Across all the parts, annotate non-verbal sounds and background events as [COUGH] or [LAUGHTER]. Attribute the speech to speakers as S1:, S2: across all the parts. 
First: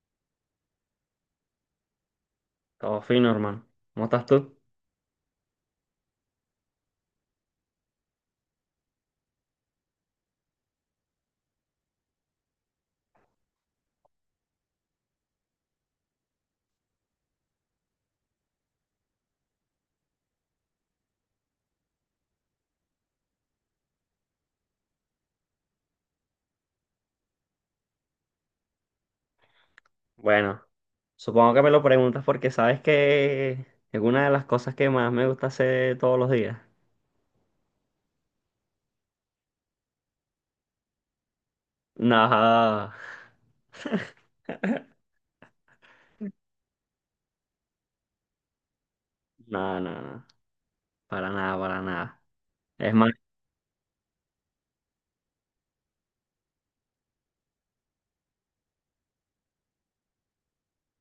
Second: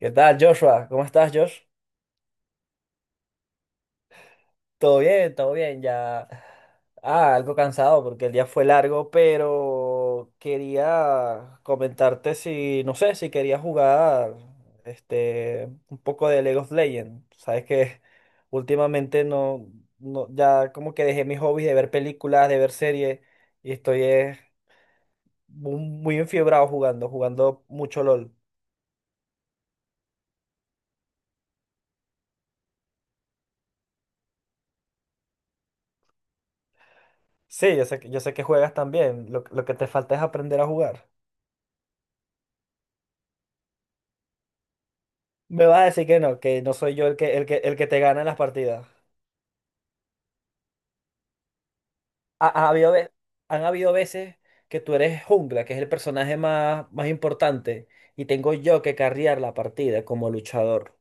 S1: ¿Qué tal, Joshua? ¿Cómo estás, Josh?
S2: Todo fino, hermano. ¿Cómo estás tú?
S1: Todo bien, ya. Ah, algo cansado porque el día fue largo, pero quería comentarte si, no sé, si quería jugar un poco de League of Legends. Sabes que últimamente no, no, ya como que dejé mis hobbies de ver películas, de ver series y estoy muy enfiebrado jugando, jugando mucho LOL.
S2: Bueno, supongo que me lo preguntas porque sabes que es una de las cosas que más me gusta hacer todos los días.
S1: Sí, yo sé que juegas también. Lo que te falta es aprender a jugar.
S2: No,
S1: Me vas a decir que no soy yo el que te gana en las partidas.
S2: no, para nada, para nada.
S1: Ha habido,
S2: Es más,
S1: han habido veces que tú eres jungla, que es el personaje más importante, y tengo yo que carrear la partida como luchador.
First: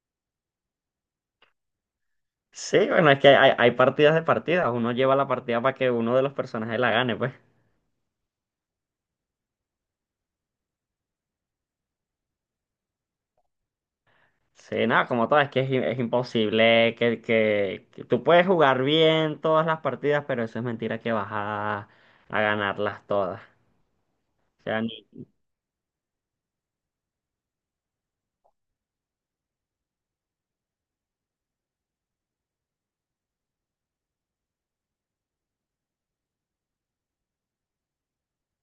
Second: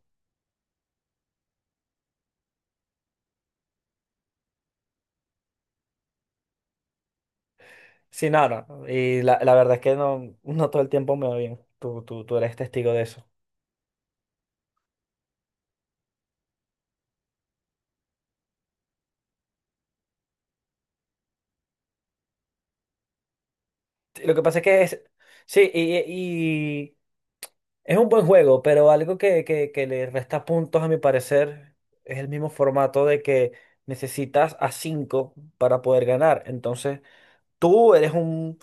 S2: sí, bueno, es que hay partidas de partidas. Uno lleva la partida para que uno de los personajes la gane, pues.
S1: Sí, nada. Y la verdad es que no, no todo el tiempo me va bien. Tú eres testigo de eso.
S2: Sí, nada, como todo, es que es, es imposible que tú puedes jugar bien todas las partidas, pero eso es mentira que a ganarlas todas.
S1: Sí, lo que pasa es
S2: O
S1: que
S2: sea,
S1: es. Sí. Es un buen juego, pero algo que le resta puntos, a mi parecer, es el mismo formato de que necesitas a 5 para poder ganar. Entonces, tú eres un,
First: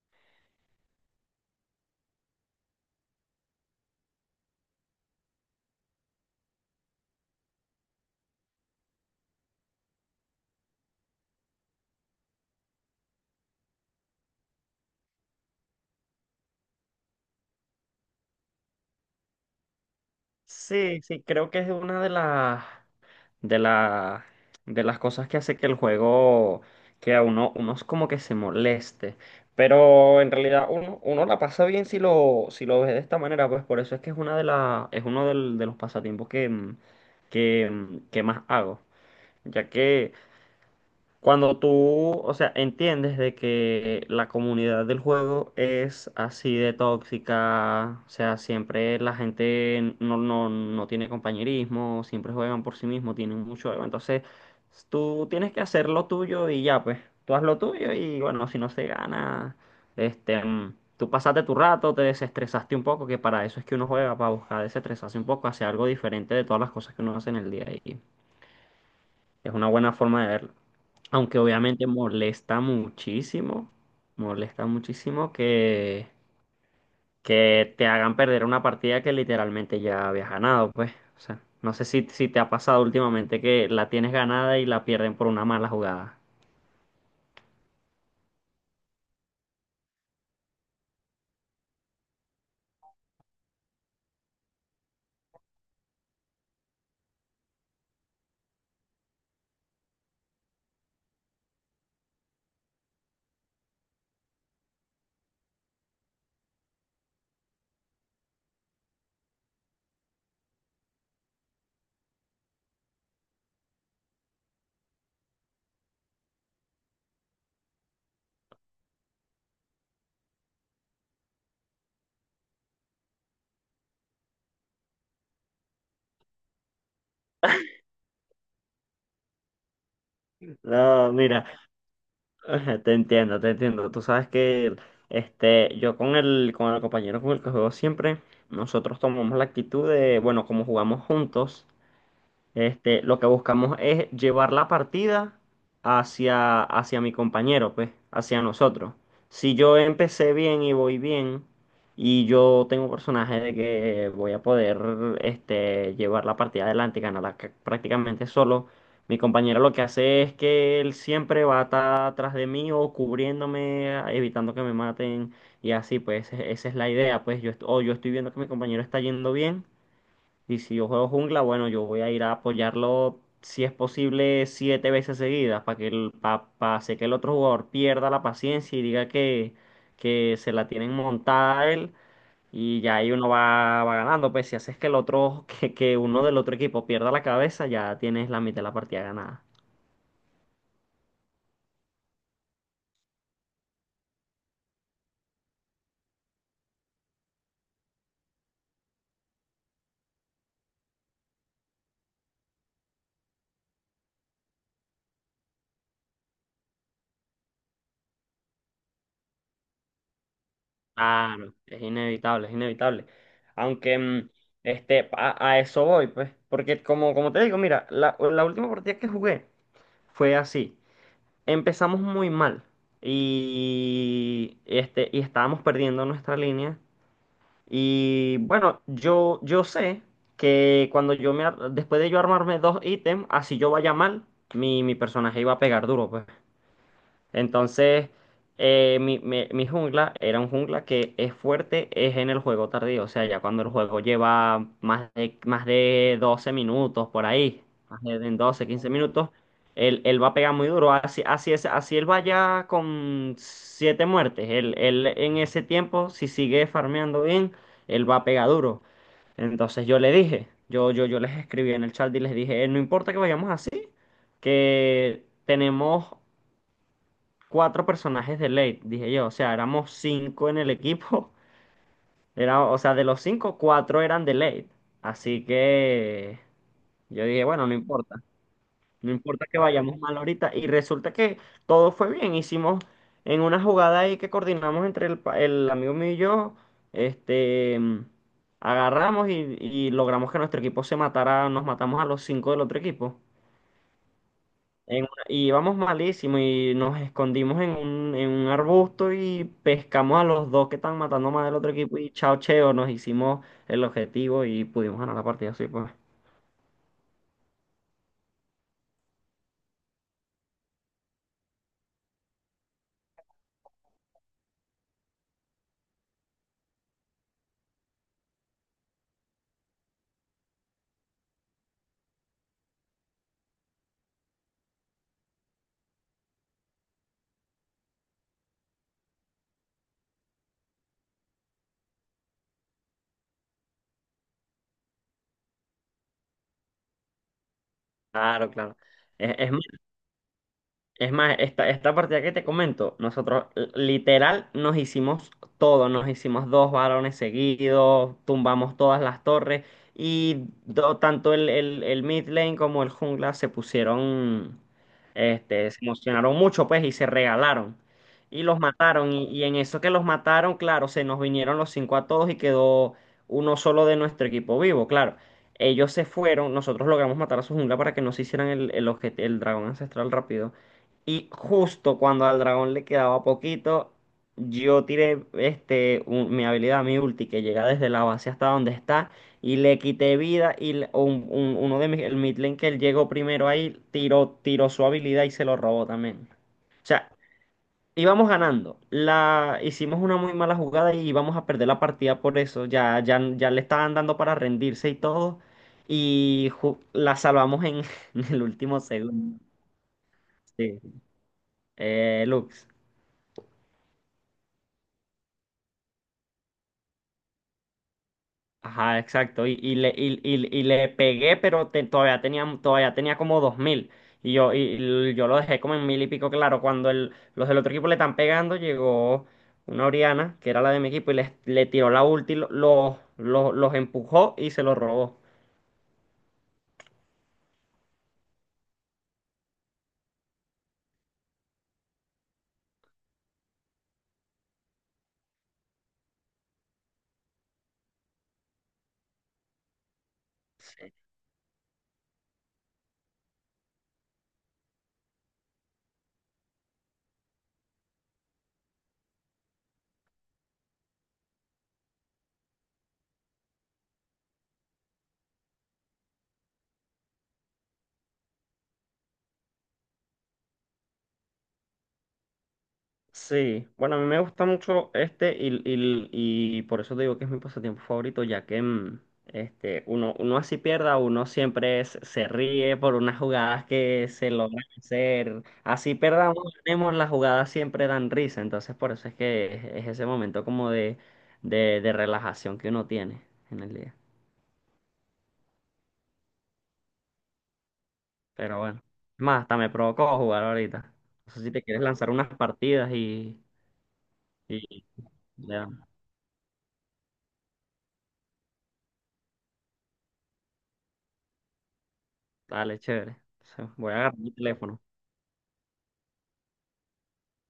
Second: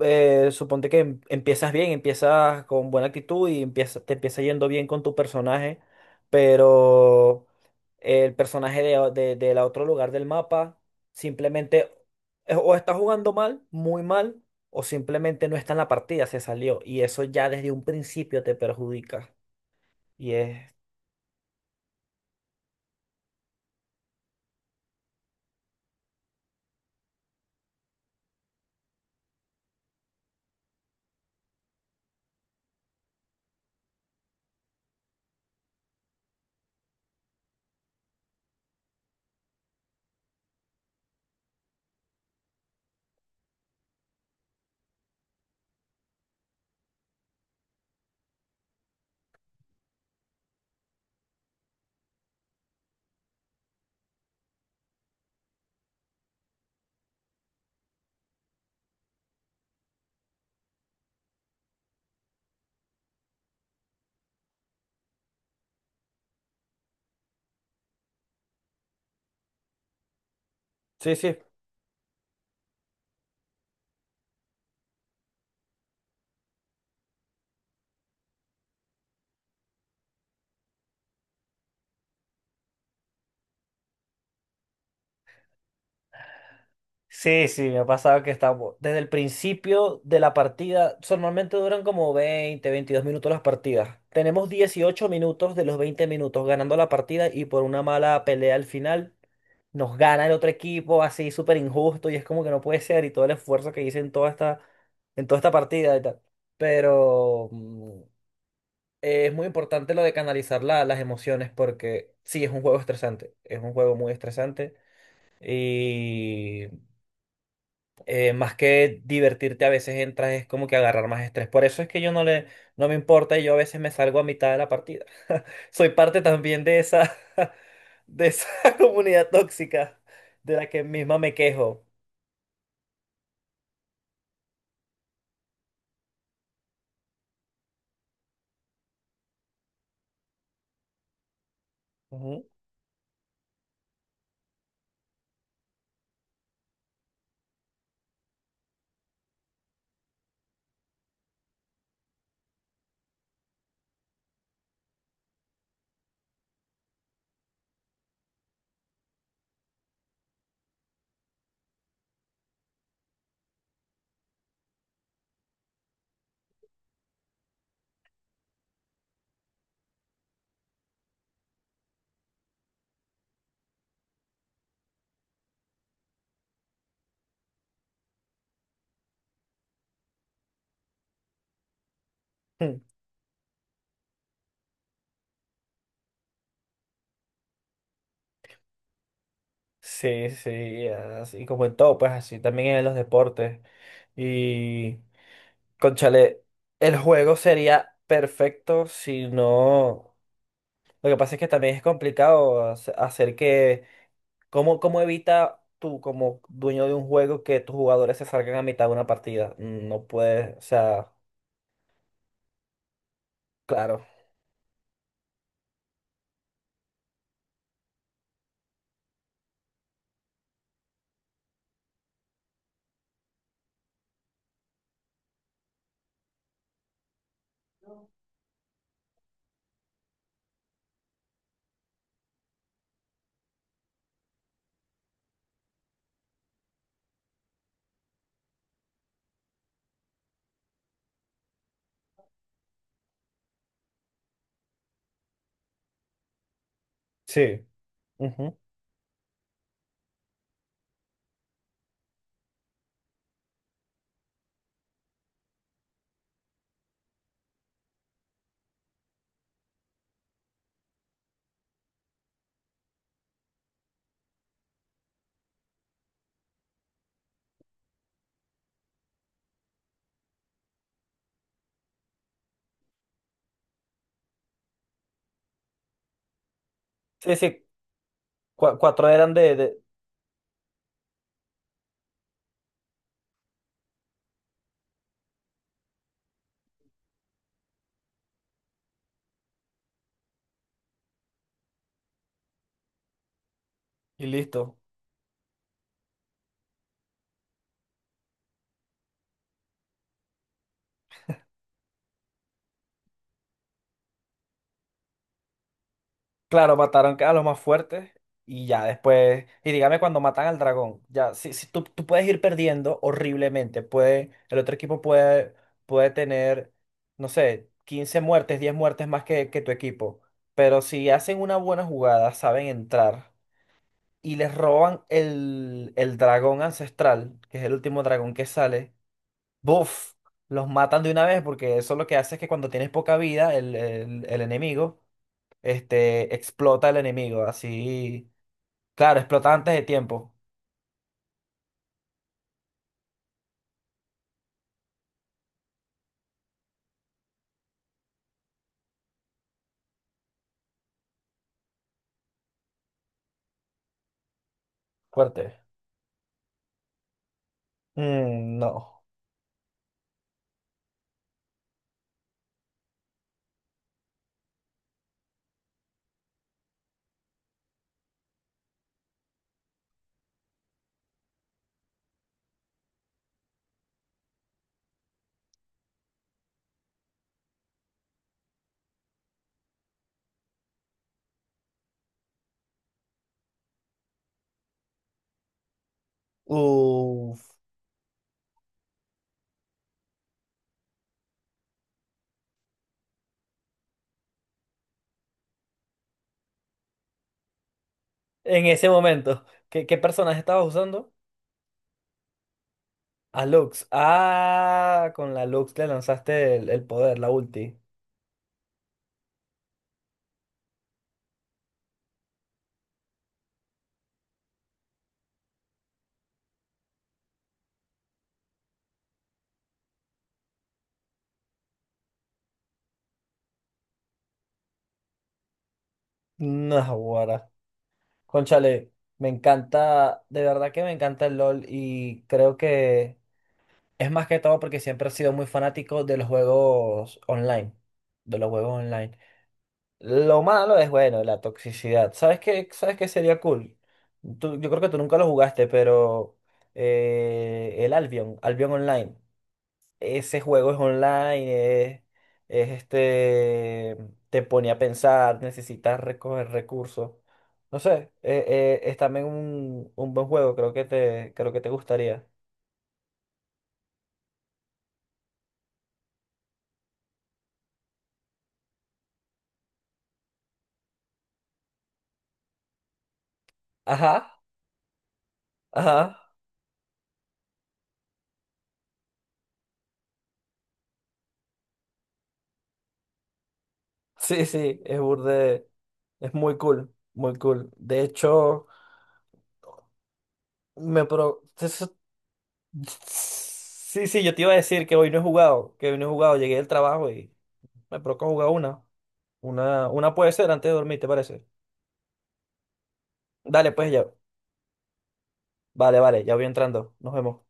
S1: suponte que empiezas bien, empiezas con buena actitud y te empieza yendo bien con tu personaje, pero el personaje del otro lugar del mapa simplemente o está jugando mal, muy mal, o simplemente no está en la partida, se salió. Y eso ya desde un principio te perjudica. Y es...
S2: sí, sí, creo que es una de las. de la, de las cosas que hace que el juego, que a uno, uno es como que se moleste. Pero en realidad uno, uno la pasa bien si lo, si lo ve de esta manera, pues por eso es que es una de la, es uno de los pasatiempos que que más hago. Ya que cuando tú, o sea, entiendes de que la comunidad del juego es así de tóxica, o sea, siempre la gente no tiene compañerismo, siempre juegan por sí mismos, tienen mucho ego, entonces tú tienes que hacer lo tuyo y ya, pues, tú haz lo tuyo y bueno, si no se gana, tú pasaste tu rato, te desestresaste un poco, que para eso es que uno juega, para buscar desestresarse un poco, hacer algo diferente de todas las cosas que uno hace en el día a día. Es una buena forma de verlo.
S1: Sí, sí.
S2: Aunque obviamente molesta muchísimo que te hagan perder una partida que literalmente ya habías ganado, pues. O sea, no sé si, si te ha pasado últimamente que la tienes ganada y la pierden por una mala jugada.
S1: Sí, sí, me ha pasado que estamos desde el principio de la partida, normalmente duran como 20 a 22 minutos las partidas. Tenemos 18 minutos de los 20 minutos ganando la partida y por una mala pelea al final nos gana el otro equipo, así súper injusto, y es como que no puede ser y todo el esfuerzo que hice en toda esta partida y tal. Pero es muy importante lo de canalizar las emociones porque sí, es un juego estresante, es un juego muy estresante. Y más que divertirte a veces entras es como que agarrar más estrés. Por eso es que yo no le, no me importa y yo a veces me salgo a mitad de la partida. [LAUGHS] Soy parte también de esa, [LAUGHS] de esa [LAUGHS] comunidad tóxica de la que
S2: No,
S1: misma me
S2: mira,
S1: quejo.
S2: [LAUGHS] te entiendo, te entiendo. Tú sabes que yo con el compañero con el que juego siempre, nosotros tomamos la actitud de, bueno, como jugamos juntos.
S1: Ujú.
S2: Lo que buscamos es llevar la partida hacia, hacia mi compañero, pues, hacia nosotros. Si yo empecé bien y voy bien, y yo tengo un personaje de que voy a poder llevar la partida adelante y ganarla prácticamente solo, mi compañero lo que hace es que él siempre va a estar atrás de mí o cubriéndome, evitando que me maten, y así, pues, esa es la idea, pues, yo, est- o yo estoy viendo que mi compañero está yendo bien. Y si yo juego jungla, bueno, yo voy a ir a apoyarlo si es posible 7 veces seguidas para que el, pa, pa hacer que el otro jugador pierda la paciencia y diga que se la tienen montada a él y ya
S1: [LAUGHS]
S2: ahí uno va, va ganando. Pues si haces que el otro, [LAUGHS] que uno del otro equipo pierda la cabeza, ya tienes la mitad de la partida ganada.
S1: Sí, sí, así como en todo, pues así también en los deportes. Y, conchale, el juego sería perfecto si no... Lo que pasa es que también es complicado hacer que... ¿Cómo, cómo evita tú, como dueño de un juego, que tus jugadores se salgan a mitad de una partida? No puedes, o sea,
S2: Claro, es inevitable, es inevitable. Aunque
S1: claro.
S2: a eso voy, pues, porque como, como te digo, mira, la última partida que jugué fue así. Empezamos muy mal y y estábamos perdiendo nuestra línea. Y bueno, yo sé que cuando yo después de yo armarme dos ítems, así yo vaya mal, mi personaje iba a pegar duro, pues. Entonces, mi, mi jungla era un jungla que es fuerte, es en el juego tardío, o sea, ya cuando el juego lleva más de 12 minutos por
S1: Sí.
S2: ahí, más de en
S1: Ujú.
S2: 12, 15 minutos, él va a pegar muy duro, así, así, es, así él vaya con 7 muertes, él, él en ese tiempo, si sigue farmeando bien, él va a pegar duro. Entonces yo le dije, yo les escribí en el chat y les dije, No importa que vayamos así, que tenemos cuatro personajes de late", dije yo. O sea, éramos cinco en el equipo. [LAUGHS] Era, o sea, de los cinco, cuatro eran de late. Así que yo
S1: Sí,
S2: dije,
S1: sí,
S2: bueno, no importa.
S1: cuatro
S2: No
S1: eran
S2: importa
S1: de,
S2: que
S1: de...
S2: vayamos mal ahorita. Y resulta que todo fue bien. Hicimos en una jugada ahí que coordinamos entre el amigo mío y yo. Este, mm, agarramos y logramos que nuestro equipo se matara. Nos matamos a los cinco del otro equipo.
S1: Y listo.
S2: En una- y Íbamos malísimo y nos escondimos en un arbusto y pescamos a los dos que estaban matando más del otro equipo y chao cheo, nos hicimos el objetivo y pudimos ganar la partida así, pues.
S1: Claro, mataron a los más fuertes y ya después... Y dígame cuando matan al dragón. Ya, si, si tú, tú puedes ir perdiendo horriblemente. Puede, el otro equipo puede, puede tener, no sé, 15 muertes, 10 muertes más que tu equipo. Pero si hacen una buena jugada, saben entrar y les roban el dragón ancestral, que es el último dragón que sale, ¡buf! Los matan de una vez porque eso lo que hace es que cuando tienes poca vida, el enemigo, explota el enemigo, así,
S2: Claro, claro.
S1: claro,
S2: Es, es
S1: explota antes de tiempo,
S2: Es más, esta partida que te comento, nosotros literal nos hicimos todo, nos hicimos dos varones seguidos, tumbamos todas las torres y tanto el mid lane como el jungla se pusieron,
S1: fuerte.
S2: se emocionaron mucho pues y se regalaron y
S1: Mm,
S2: los
S1: no.
S2: mataron y en eso que los mataron, claro, se nos vinieron los cinco a todos y quedó uno solo de nuestro equipo vivo, claro. Ellos se fueron, nosotros logramos matar a su jungla para que no se hicieran el, el dragón ancestral rápido. Y justo cuando al dragón le quedaba poquito, yo tiré mi habilidad, mi ulti, que llega desde la base hasta donde está, y le quité vida. Uno de mis, el mid lane que él llegó primero ahí, tiró, tiró su habilidad y se lo robó también. O sea,
S1: Uf.
S2: íbamos ganando. Hicimos una muy mala jugada y íbamos a perder la partida por eso. Ya le estaban dando para rendirse y todo. Y la salvamos en, [LAUGHS] en el
S1: En
S2: último
S1: ese
S2: segundo.
S1: momento, ¿qué, qué personaje estabas
S2: Sí,
S1: usando?
S2: Lux.
S1: A Lux. Ah, con la Lux le lanzaste el poder, la ulti.
S2: Ajá, exacto. Y le pegué, pero todavía tenía como 2000. Y y yo lo dejé como en mil y pico, claro. Cuando el, los del otro equipo le están pegando, llegó una Oriana, que era la de mi equipo, y les, le tiró la ulti, los empujó y se los robó.
S1: No, conchale, me encanta, de verdad que me encanta el LOL, y creo que es más que todo porque siempre he sido muy fanático de los juegos online, de los juegos online. Lo malo es, bueno, la toxicidad. ¿Sabes qué? ¿Sabes qué sería cool? Tú... yo creo que tú nunca lo jugaste, pero el Albion, Albion Online, ese juego es online, es te pone a pensar, necesitas recoger recursos. No sé, es también un buen juego, creo que te gustaría.
S2: Sí, bueno, a mí me gusta mucho este y por eso te digo que es mi pasatiempo favorito, ya que uno, uno así pierda, uno siempre se se ríe por unas jugadas que se
S1: Ajá,
S2: logran hacer. Así
S1: ajá.
S2: perdamos, tenemos las jugadas siempre dan risa, entonces por eso es que es ese momento como de relajación que uno tiene en el día.
S1: Sí, sí, es burde, es muy cool, muy cool. De
S2: Pero
S1: hecho,
S2: bueno, es más, hasta me provocó jugar ahorita.
S1: me
S2: No
S1: pro...
S2: sé si te quieres
S1: eso...
S2: lanzar unas partidas
S1: Sí, sí, yo te iba a
S2: y
S1: decir que hoy no he
S2: le
S1: jugado,
S2: damos.
S1: que hoy no he jugado, llegué del trabajo y me provoca jugar una. Una puede ser antes de dormir, ¿te parece?
S2: Dale, chévere.
S1: Dale,
S2: Entonces,
S1: pues
S2: voy a
S1: ya.
S2: agarrar mi teléfono.
S1: Vale, vale, ya voy entrando. Nos vemos.